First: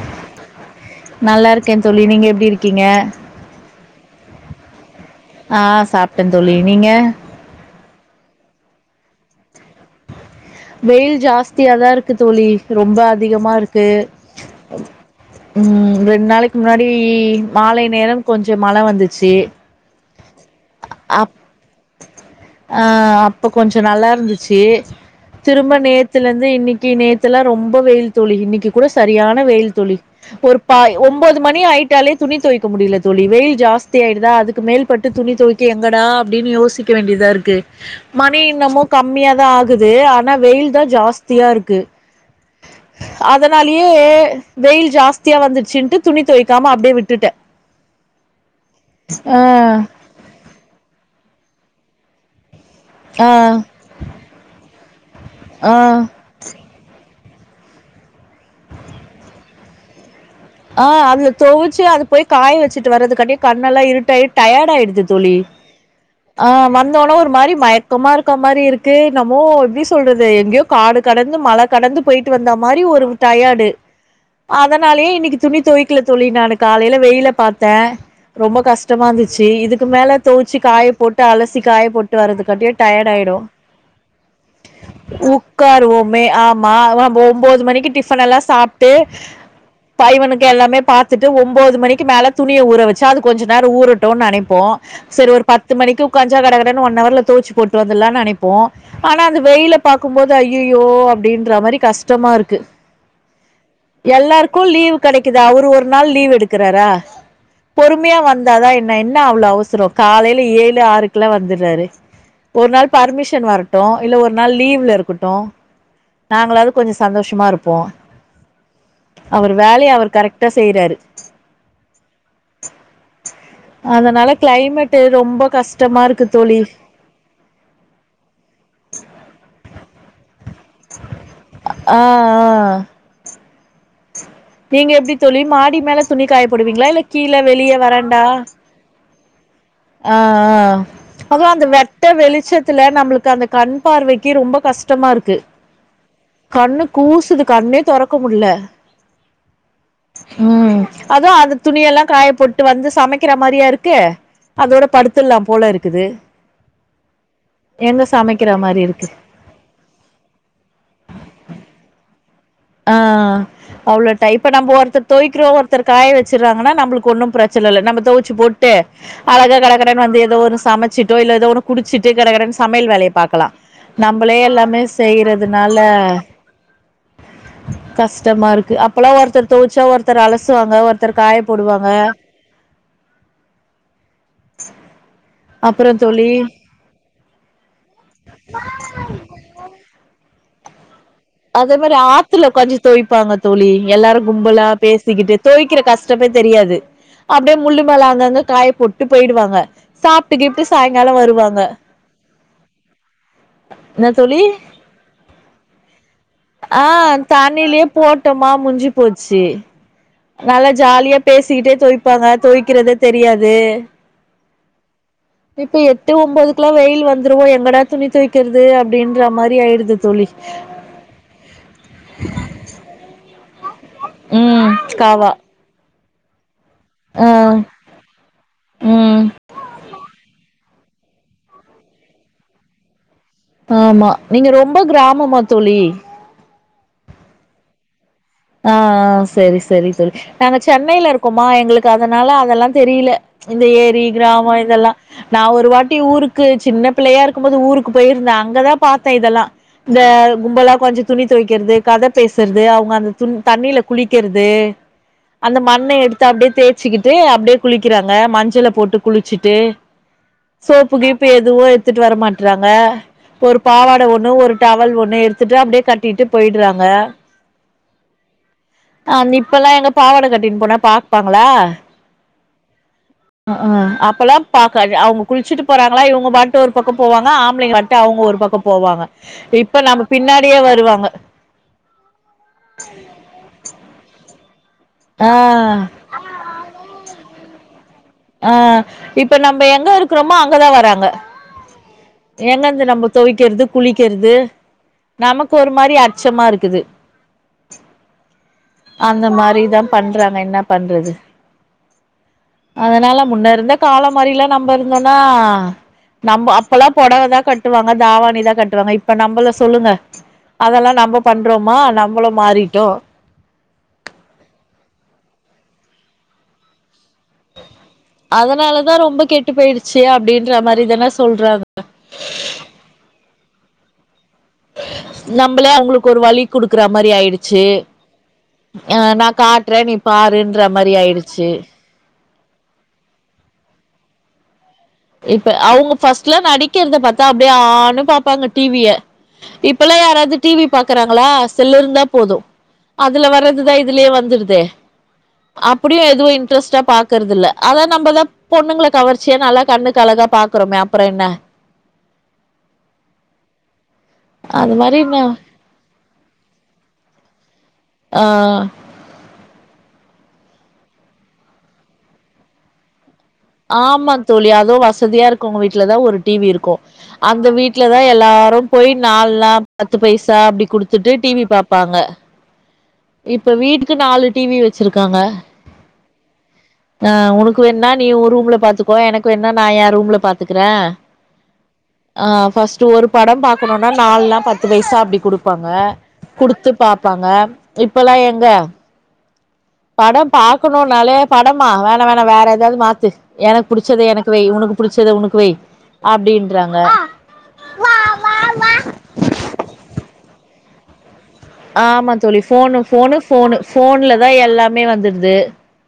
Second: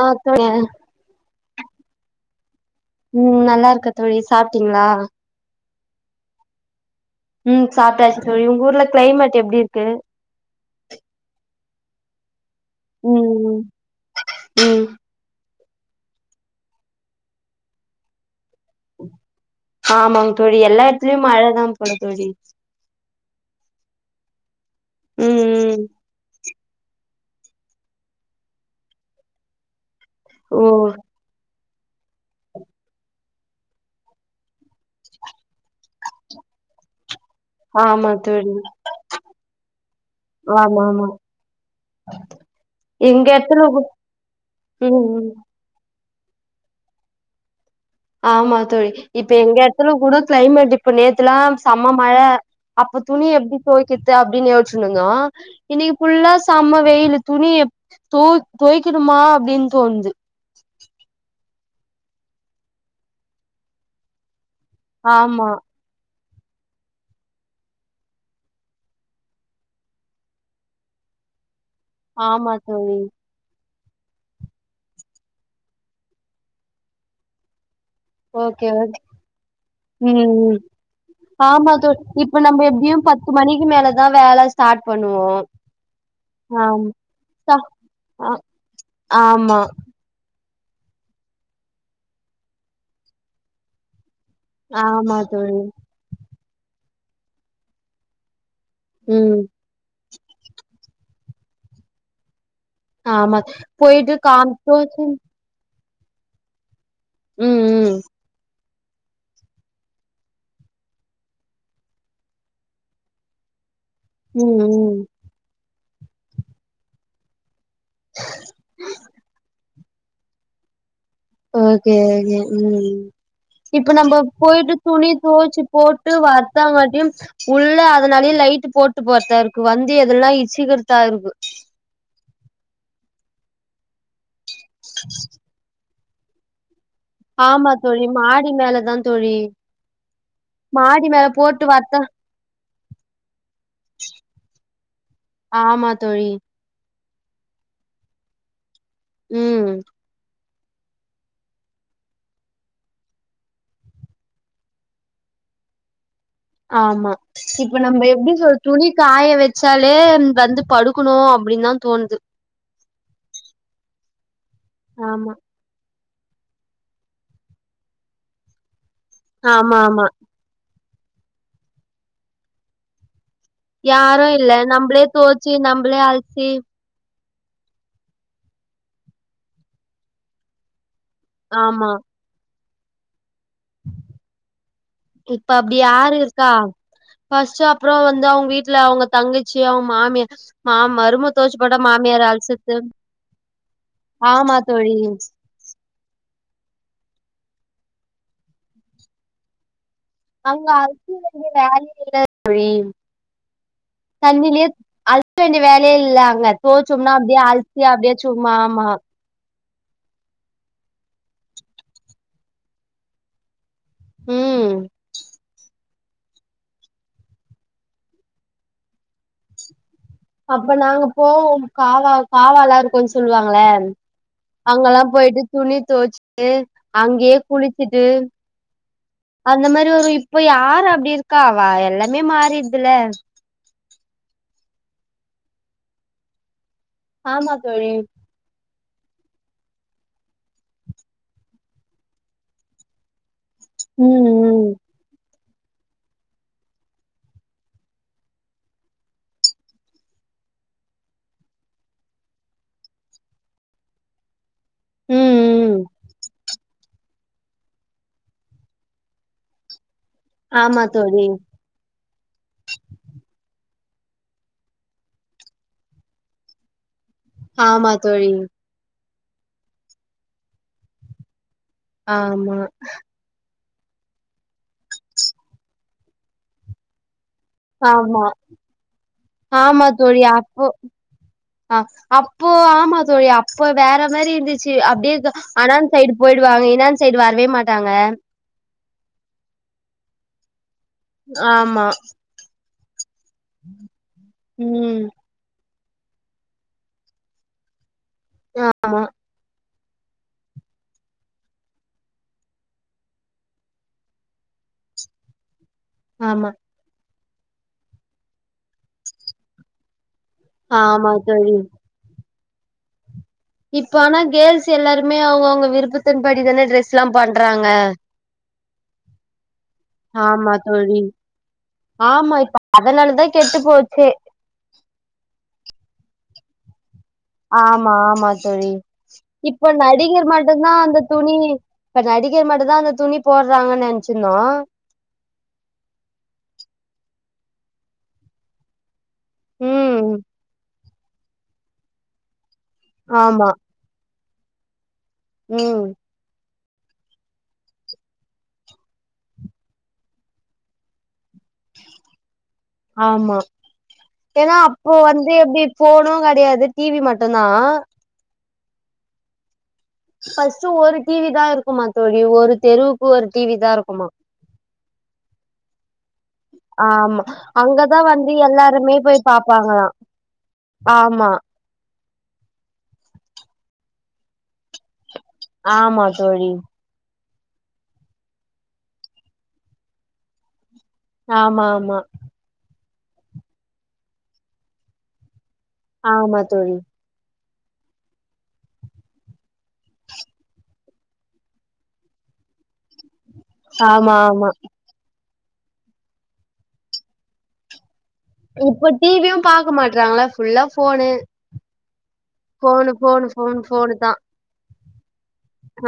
ஆஹ் இருக்கேன் நல்லா இருக்கேன் தோழி நீங்க எப்டி இருக்கீங்க ம் நல்லா இருக்கேன் தோழி சாப்பிட்டீங்களா சாப்பிட்டேன் தோழி நீங்க ம் சாப்பிட்டாச்சு தோழி உங்க ஊர்ல கிளைமேட் எப்படி இருக்கு வெயில் ஜாஸ்தியாதான் இருக்கு தோழி ரொம்ப ம் அதிகமாக ம் இருக்கு ம் ம் ரெண்டு நாளைக்கு முன்னாடி மாலை நேரம் கொஞ்ச மழ வந்துச்சு ஆமா தோழி எல்லா எடத்துலயும் அப் மழைதான் போல தோழி இப்போ கொஞ்சம் நல்லா இருந்துச்சு ம் திரும்ப ம் நேத்துல இருந்து இன்னைக்கு தி நேத்தெல்லா ரொம்ப வெயில் தோழி இன்னைக்கு கூட சரியான வெயில் தோழி ஒரு ஓ பாய் ஒன்பது மணி ஆய்ட் ட்டாலே துணி தொவைக்க முடியல தோழி வெயில் ஜாஸ்தி ஆயிடுதா அதுக்கு மேல்பட்டு துணி தொவைக் எங்கடா அப்டின்னு யோசிக்க வேண்டியதா இருக்கு ஆமா மணி தோழி இன்னமு கம்மியா தா ஆகு து ஆனா வெயில் தா ஆமா ஆமா ஜாஸ்தியா இருக்கு எங்க எடத்துல அதனாலயே வெயில் ம் ம் ஜாஸ்தியா வந்துச்சுன்ட்டு துணி தொவைக்காம அப்படியே விட்டுட்டே ஆமா தோழி இப்ப எங்க இடத்துல கூட கிளைமேட்டிப்ப நேத் த்லா செம்ம மழ அப்ப துணி ஆ எப்படி தொவைக்கற்து அப்டின்னு யோச்சுநிந்தோ இன்னைக்கு ஆ ஃபுல்லா செம்ம வெயிலு துணிய தொய் தொய்க்கணுமா அப்டின் தோனுது ஆ அது தொவுச்சு அது போய் காய வச்சுட்டு வரதுக்காட்டி கண்ணெல்லா இருட்டாயி டயர்டாயிருது தோழி ஆமா ஆ வந்தோனே ஒரு மாரி மயக்கமா இருக்க மாரி இருக்கு நம்மோ எப்டி சொல்றது எங்கேயோ காடு கடந்து மழ கடந்து போயிட்டு ஆமா வந்த மாரி தோழி ஒரு டயார்டு அதனாலயே இன்னிக்கு துணி தொவ்கல தோழி நானு காலையில வெயில பாத் த்த ரொம்ப ஓகே ஓகே கஷ்டமா இருந்துச்சு இதுக்கு மேல ம் தொவுச்சு ம் காய போட்டு அலசி ஆமா காய தோ போட்டு இப்ப நம்ம வர்றதுக்கட்டிய எப்டியு டயார்ட் பத்து ஆயிடு மணிக்கு மேலதா வேல ஸ்டார்ட் பண்ணுவோ உக்காருவோமே ஆமா ஆம் சா ஒன்பது மணிக்கு டிஃபன் ஆ எல்லா சாப்ட்டு ஆமா பனுக்கு எல்லாமே பாத்துட்டு ஒன்பது மணிக்கு மேலே துணிய ஊற வச்சு அது கொஞ்ச நேர ஊரு டு நினைப்போ ஆமா சரி ஒரு தோழி பத்து மணிக்கு உட்காஞ்சா கடகட ஒன்னவர்ல தோச்சி போட்டு வந்தலான் நெனப் போ ஆனா ம் அந்த வெயில பாக் கும்போது ஐய்யய்யோ அப்டின்ற மாரி கஷ்டமா இருக்கு ஆமா போயிட்டு கான் எல்லாருக்கு லீவ் கிடைக்கதாவு ஒரு நாள் லீவ் எடுக்கறாரா ம் ம் பொறுமையா வந்தாதா என் நா என்ன அவ்ள அவசர காலையில் ஏழு ஆறுக்குலா வந்துர்றாரு ஒரு நாள் பர்மிஷன் வரட் ட்டு இல்ல ஒரு நாள் ம் லீவ்ல ம் இருக்கட்டு நாங்களாவது கொஞ்ச சந்தோஷமா இருப்போ உ அவர் வேலய அவர் கரெக்ட்டா செய்றாரு ஓகே ஓகே ம் இப்ப நம்ப அதனால போயிட்டு கிளைமேட் துணி ரொம்ப தொவச்சு கஷ்டமா போட்டு இருக்கு தோழி வர்தா மாட்டியு உள்ள அதனாலயே லைட்டு போட்டு போறத்தா இருக்கு வந்து எதெல்லா இ சிகுர்த்தா இருக்கு ஆ ஆ நீங்க எப்டி தோழி மாடி மேல துணி காயப்போடுவீங்களா இல்ல கீழ ஆமா வெளிய தோழி வராண்டா மாடி மேலதா தோழி ஆ மாடி மேல அது போட்டு அந்த வர்த்தா வெட்ட வெளிச்சத்துல நம்மளுக்கு அந்த கண் பார்வைக்கி ரொம்ப கஷ்டமா இருக்கு ஆமா தோழி கண்ணு கூசுது கண்ணே தொறக்க முடில ம் ம் அது அந்த துணியெல்லா காயப்போட்டு வந்து சமைக்கிற மாரியா இருக்கு அதோட படுத்தர்லாம் போல இருக்குது ஆமா இப்ப நம்ம எங்க எப்டி சொ சமைக்கிற மாரி துணி இருக்கு காய வச்சாலே வந்து படுக்கணு அப்டின்னுதா தோணுது ஆ அவ்ளோ டை இப்ப நம்போ ஒருத்தர் ஆமா தொவைக்கிறோ ஒருத்தர் காய வச்சுர்றாங்கன்னா நம்பளுக்கு ஒன்னும் பிரச்சன இல்ல நம்ம தொவச்சு போட்டு அழக ஆமா கடகடன்னு ஆமா வந்து எதோ ஒண்ணு சம ச்சுட்டோ இல்ல எதோ ஒன்ன குடிச்சிட்டு கடகடன்னு சமையல் வேலைய பாக்கலா யாரு நம்பளே இல்ல எல்லாமே நம்பளே தோச்சு செய்யறதுனால நம்பளே அலசி கஷ்டமா இருக்கு அப்பெல்லா ஒருத்தர் தொவச்சா ஒருத்தர் அலசுவாங்க ஒரு த்தர் காய போடுவாங்க ஆமா இப்ப அப்டி அப்புறோ யாரு தோழி இருக்கா ஃபஸ்ட்டு அ ப்றோ வந்து அவங்க வீட்ல அவங்க தங்கச்சி அவங்க மாமியா மாம் அத விட ஆத்துல உக்காஞ்சு தொவிப்பாங்க தோழி எல்லாரு ஆமா கும்பலா தோழி பேசிக்கிட்டு தொவிக்கிற கஷ் டமே தெரியாது. அப்டியே முள்ளு மேல அங்கங்க காய போட்டு போயிடுவாங்க சாப்ட்டு கீப்ட்டு அங்க அல்ச சாயங்காலோ வேண்டிய வருவாங்க வேலையே இல்ல தோழி என்ன தோழி தண்ணிலயே அல்ச வேண்டிய வேலையே இல்ல அங்க ஆ தோச்சோம்னா அப்டியே அலசி தண்ணிலயே அப்டியே போட்டமா சும்மா ஆமா முட்ஞ்சி போச்சு நல்லா ஜாலியா பேசிட்டே தொவிப்பாங்க தொவிக்கிறதே தெரியாது ம் இப்ப எ ட்டு ஒம்பதுக்கெல்லா வெயில் வந்துரவு எங்கடா துணி தொவிக்கிறது அப்டின்ற மாரி ஆயிடுது தோழி அப்ப நாங்க போவோ காவா காவால்லா இருக்குன்னு சொல்வாங்கல்ல ம் அங்கல்லா காவா போய்ட்டு துணி தொவச்சுட்டு ஆ அங்கயே குளிச்சுட்டு ம் அந்த மாரி ஒரு இ ப்ப யார் அப்டி இருக்கா வ எல்லாமே மாறிருது இல்ல ஆமா நீங்க ரொம்ப கிராமமா தோழி? ஆமா தோழி. ஆ செரி செரி செரி நாங்க சென்னையில இருக்கோமா எங்களுக்கு அதனால அதல்லா தெரியில இந்த ஏரி ம் கிராமோ ம் இதெல்லா நா ஒரு வாட்டி ஊருக்கு சின்ன பிள்ளையா இருக்கும்போது ஊருக்கு போயிருந்த அங்கதா பாத்த இதெல்லா இந்த கும்பலா கொஞ்ச துணி தொவைக்கிறது கத பேஸ்றது அவங்க அந்த துன் தண்ணியில குளிக்கிறது ம் அந்த ம் மண்ண எடுத்து அப்டியே தேச்சுக்கிட்டு இட்டு அப்டியே குளிக்கிறாங்க மஞ்சள போட்டு குளிச்சுட்டு ஆமா சோப்புக்கு தோழி இப்ப எதுவுமே எடுத்துட்டு வர மாட்டேறாங்க ஒருப் பாவாட ஒண்ணு ஒரு டவல் ஒண்ணு எடுத்துட்டு அப்டியே கட்டிட்டு போயிடுறாங்க ஆமா தோழி அந் இப்பெல்லா எங்க பாவாட கட்டினு போனா பாப்பாங்களா ஆமா அஅ அப்பல்லாம் பாக்க அவங்க குளிச்சிட்டு போறாங்களா இவங்க பாட்டு ஒரு பக்கோ போவாங் ளா ஆம்பளைங்க பாட்டு அவங்க ஆமா ஒரு பக்கோ போவாங்க இப்ப ஆமா நம்ம தோழி பின்னாடியே அப்போ வருவாங்க அ அப்போ ஆமா தோழி அப்ப வேற மாரி இருந்துச் இருச்சு ஆ அப்டியேதா அந்தான்ட சைடு போயிடுவாங்க இனான் சைடு வரவே மாட்டாங்க ஆ இப்ப நம்ம எங்க இருக்குறோமோ அங்கதா வராங் ஆமா இங்க நமுக் தொவைக்கிறது குளிக்கிறது ம் நமக்கு ஒரு மாரி அச்சமா இருக்குது ஆமா அந்த மாரிதா பண்றாங்க என்ன பண்றது அதனால முன்ன இருந்த காலோ மாரில்லா நம்ம இருந்தோன்னா ஆமா நம்ம அப்பல்லா பொடவதாக் கட்டுவாங்க தாவணிதா கட்டுவாங்க இப்ப நம்மள சொல்லுங்க அதல்லா ஆமா நம்ம தோழி பண்றோமா நம்மளு மாறிட்டோ இப்ப ஆனா கேள்ஸ் எல்லாருமே அவங்க அவங்க விருப்பத்தின் படிதான ட்ரெஸ் எல்லா பண்றாங்க அதனாலதா ரொம்ப கெட்டு போயிடுச்சு ஆமா அப்டின்ற தோழி மாரிதான சொல்றாங்க ஆமா இப்ப அதனாலதா கெட்டு போச்சே நம்மளே அவங்களுக்கு ஒரு வழி குடுக்குறப் ஆமா ஆமா தோழி அ நா இப்ப காட்றே நீ நடிகர் பாருன்ற மட்டுந்தா மாரி அந்த துணி ஆயிடுச்சு இப்ப நடிகர் மட்டுந்தாஅந்த துணி போடுறாங்கன் நெனச் ட்டுனா இப்ப அவங்க ஃபஸ்ட்டுல்லா நடிக்கிறத பாத்தா அப்டியே ஆனு பாப்பாங்க டீவிய இப்பெல்லா ம் யாராவது டிவி பாக்குறாங்களா செல்லு இருந்தா போது அதுல ஆமா வறதுதா இதுலயே வந்துரு தே ம் அப்படியும் எதுவும் இல் இன்ரஸ்டா பாக்றதில்ல அதா நம்ப லா பொண்ணுங்கள கவர்ச்சிய நல்லா கண்ணுக்கு அழகா பாக்கறமே அப்புறம் என்ன. ஆமா ஏனா அது அப்போ மாரி நா வந்து எப்டி போணும். கிடையாது டிவி மட்டும் தா ஆ ஃபர்ஸ்ட்டு ஒரு டிவி தா இருக்குமா தோழி ஒரு தெருவுக் ஆமா தோழி அதுவும் வசதியா இருக்கவங்க வீட்லதா ஒரு டிவி இருக்கும் ஆமா அந்த வீட்ல அங்கதா தா வந்து எல்லாரும் போயி எல்லாருமே போய் நால்ல பாப்பாங்களா பத்து பைசா அப்டி குடுத்துட்டு ஆமா டிவி பாப்பாங்க. இப்ப வீட்டுக்கு நாலு டிவி வச்சிருக்காங்க. ஆமா தோழி ஆ உனக்கு வேண்ண நீ உ ரூம்ல பாத்துக்கோ எனக்கு வேண்ண நா எ ரூம்ல பாத்துக்கறேன். ஆமா ஆமா ஆ ஃபர்ஸ்ட் ஒரு படம் பாக்கணுனா நால்னா பத்து பைசா அப்டி குடு ப்பாங்க ஆமா குடுத்து தோழி பாப்பாங்க. இப்பல்லா எங்க. படம் பாக்கணுனாலே படமா வேணா வேணா வேற ஏதாவது மாத்து. எனக்கு புடிச்சத ஆமா எனக்கு வை ஆமா உனக்கு புடிச்சத உனக் வை அப்டின்றாங்க. இப்ப டிவியு பாக்க மாட்றாங்களா ஃபுல்லா ஃபோனு ஆமா த் தோழி ஃபோனு ஃபோனு ஃபோனு ஃபோன்ல தா எல்லாமே வந்துடுது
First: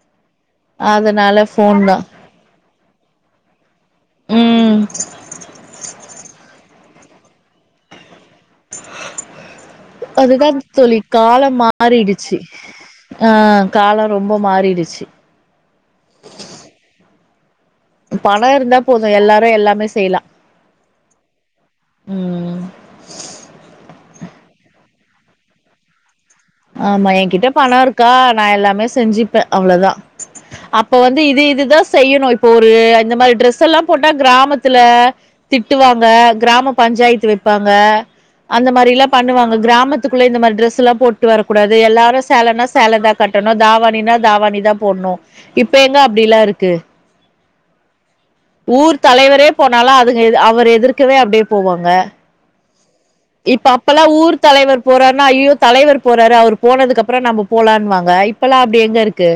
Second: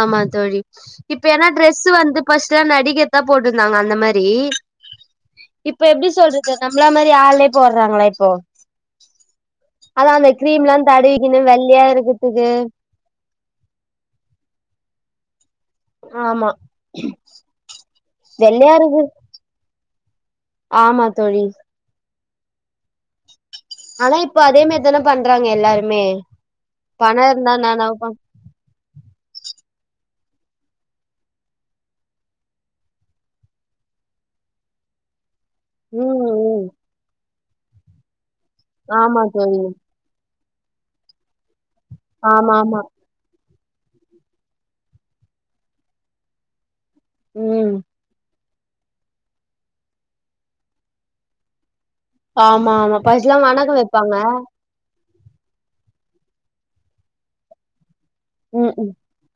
ஆமா தோழி அதனால ஃபோன் தா. [unintelligible] நாங்க அந்த மாரி ம் இப்ப எப்டி சொல்ற இப்ப நம்பள மாரி ஆள்லே போடறாங்களா இப்போ. அதா அந்த அதுதா கிரீம் எல்லா தோழி தடவி காலம் மாறிடுச்சி ஆ காலம் ரொம்ப மாறிடுச்சி ஆமா பண வெள்ளையா இருந்தா இருக்கு போதும் எல்லாரும் எல்லாமே செ செய்லா ஆமா தோழி ம்ம்ம் ஆனா இப்ப அதே மேரி தானே பண்றாங்க எல்லாருமே. ஆமா பண என் கிட்ட இருந்தா பண என்னானாலு இருக்கா பண் நா எல்லாமே செஞ்சிப்பே. அவ்ளதா அப்ப வந்து இது இதுதா செய்யணும் இப்போ ஒரு இந்த மாரி ட்ரெஸ் எல்லாம் போட்டா கிராமத்துல. திட்டுவாங்க ம் ம் கிராம பஞ்சாயத்து வைப்பாங்க. அந்த மாரில்லா ஆமா பண்ணுவாங்க தோழி கிராமத்துக்குள்ள இந்த மாரி டிரெஸ்ல்லா போட் டு வரக் கூடாது எல்லாரு ஆமா சேலனா ஆமா சேலதா கட்டண் தாவாணினா தாவாணிதா போடுணு இப்ப எங்க அப்டிலா இருக்கு ம் ஊர் தலைவரே போனாலு அதுங்க எது அவர் எதிர்க்கவே அப்டியே போவாங்க ஆமா ஆமா ஃபர்ஸ்ட்லா இப்ப வணக்க அப்பல்லா வெப்பாங்க ஊர் தலைவர் போறாரு ன்னா ஐயோ தலைவர் போறாரு அவர் போனதுக்கு அப்புறோ நம்ப போலான் வாங் க இப்பல்லா ம் அப்டி ம் எங்க இருக்கு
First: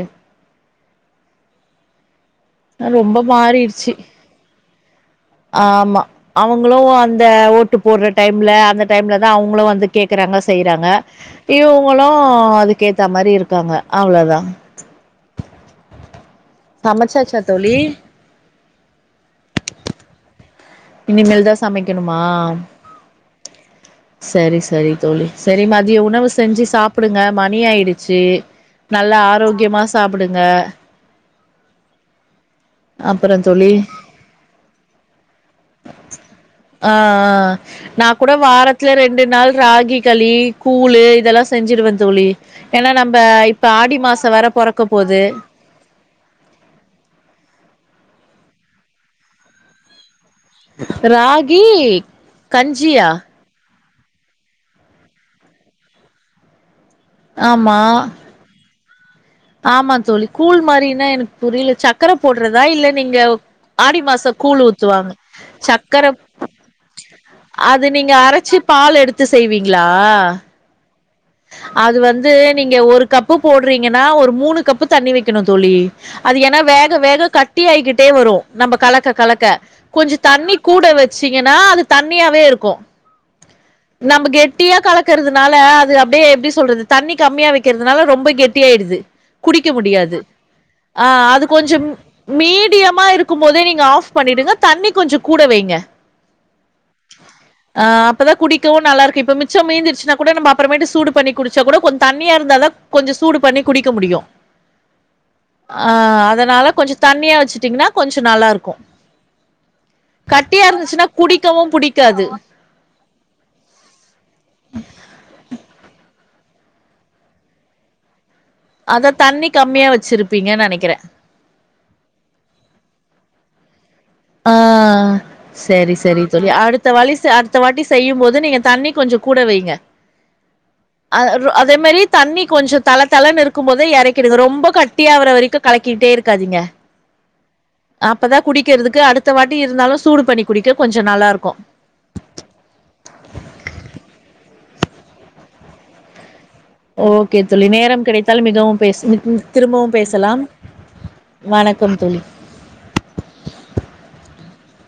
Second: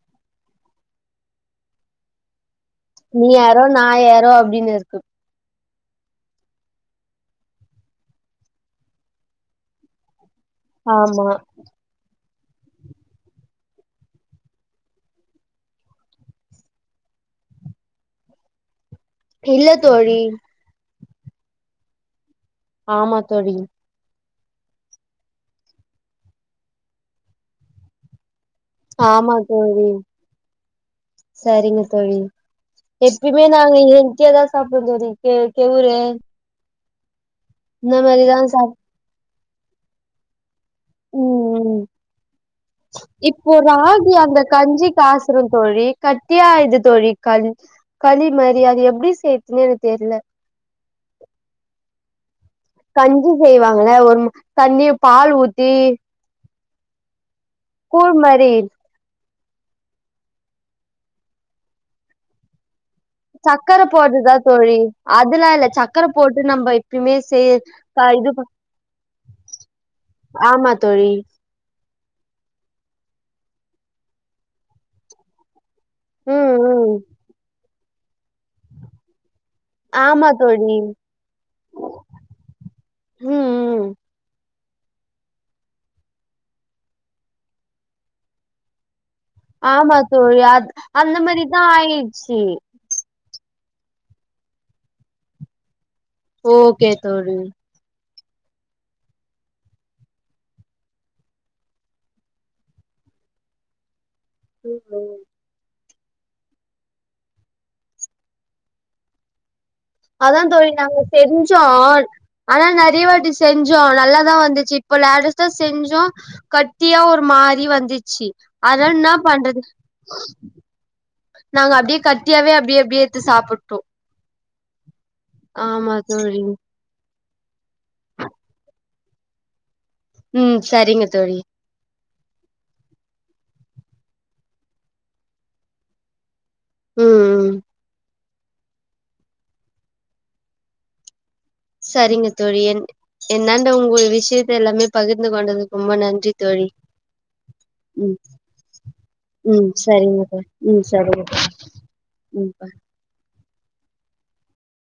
ரொம்ப நீ யாரோ நா மாறிடுச்சு யாரோ அப்டின் இருக் [inaudible] ஆமா அவுங்குளு அந்த ஓட்டு போற டைம்ல அந்த டைம்லதா அவுங்குளு வந்து கேக்கறாங்க செய்றாங்க ஆமா இவுங்குளு அதுக்கேத்த மாரி இருக்காங்க அவ்ளதா சமச்சாச்சா தோழி இல்ல தோழி இனிமேல்தா சமைக்கணுமா ஆமா தோழி சேரி சேரி தோழி சேரி மதிய உணவு செஞ்சு சாப்புடுங்க மணி ஆயிடுச்சு நல்லா ஆமா ஆரோக்யமா சாப்புடுங்க செரிங்க தோழி எப்பயுமே அப்புறம் தோழி நாங்க எங்கேதா சாப்புடுவோ கெவுரு ஆ ஆ இந்த நா கூட மாரிதா சாப் வாரத்துல ரெண்டு நாள் ராகி கலி கூளு ம் இதெல்லா ம் செஞ்சுருவ தோழி ஏன்னா நம்ப இப்போ இப்ப ஆடி ராகி மாசோ வேற பொறக்க போது கட்டியாயிருது தோழி கல் களி மாரி அத எப்டி செய்யிருதுன் எனக்கு தெர்ல ராகி கஞ்சியா கஞ்சி செய்வா ங்கள ஒரு தண்ணி பால் ஊத்தி ஆமா கூழ் மாரி ஆமா தோழி கூழ் மாரினா எனக்கு புரியில சக்கர போடுறதா இல்ல நீங்க சக்கர ஆடி போறதா மாச கூழ் தோழி ஊத்துவாங்க அதல்லா இல்ல சக்கர போட்டு நம்ம எப்பயுமே செய் அது நீங்க இது அரைச்சு பால் எடுத்து செய்வீங்களா ஆமா தோழி அது வந்து நீங்க ஒரு கப்பு போட்றீங்கனா ஒரு மூணு கப்பு தண்ணி வக்கெணு தோழி அது ம் ஏனா ம் வேக வேக க ட்டியாய்கிட்டே வரு நம்ப கலக்க கலக்க கொஞ்ச ஆமா தண்ணி தோழி கூட வச்சீங்கனா அது தண்ணியாவே இருக்கு ம் ம் நம்ம கெ ட்டியா கலக்குறதுனால அது அ ப்டே எப்டி சொல்றது தண்ணி கம்மியா வக்கிறதுனால ரொம்ப கெட்டியாயிடுது குடிக்க ஆமா முடியாது தோழி அத் ஆ அந்த அது மாரிதான் கொஞ்சம் ஆயிடுச்சு மீடியமா இருக்கும் போதே நீங் க ஆஃப் பண்ணிடுங்க தண்ணி கொஞ்ச கூட வைங்க ஓகே தோழி பதா‌ குடிக்கவு நல்லாருக்கு இப்ப மிச்சம் மீந்துருச்சுனா கூட நம்ப அப்பறமேட்டு சூடு பண்ணி குடுச்சா கூட கொஞ் தண்ணியா இருந்தாதா கொஞ்ச சூடு பண்ணி குடிக்க முடியு ம்ஹும் ஆ அதனால கொஞ்ச தண்ணியா வச்சுட்டீங்னா கொஞ்ச நல்லாருக்கு அதா தோழி நாங்க செஞ்சோ புடிக்காது ஆனா நெறைய வாட்டி செஞ்சோ நல்லாதா வந்துச்சு இப்பொ லேட்டஸ்டா செஞ்சோ கட்டியா ஒரு மாரி வந்துச்சி அதா தண்ணி கம்மியா வச்சிருப்பீங்க நெனக்கிறே டியாவே அப்டி அப்டியே எத்து சாப்பிட்டோ ஆ செரி செரி தோழி அடுத்த வலி செ அடுத்த வாட்டி செய்யும் போது நீங்க தண்ணி கொஞ்சொ கூட வைங்க ம் சரிங்க அ தோழி அதே மாரி தண்ணி கொஞ்சொ தள தளன் இருக்கும் போத எறக்கிடுங்க ரொம்ப கட்டியாவுற வரைக்கு கலக்கிட்டே இருக்காதீங்க ம் ம் அப்ப தா குடிக்கற்து க்கு அடுத்த வாட்டி இருந்தாலு சூடு பண்ணி குடிக்க கொஞ்ச நல்லாருக் சரிங்க தோழி என் என்னாண்ட உங்க விஷ்யத்த எல்லாமே பகிர்ந்து கொண்டதுக்கு ரொம்ப நன்றி தோழி ஓகே தோழி நேரம் ம் கிடைத்தால் மிகவும் பேச ம் திரும்பவும் சரிங்க பேசலாம் தோழி ம் சரிங்க தோழி. வணக்கம் தோழி ம் பாய்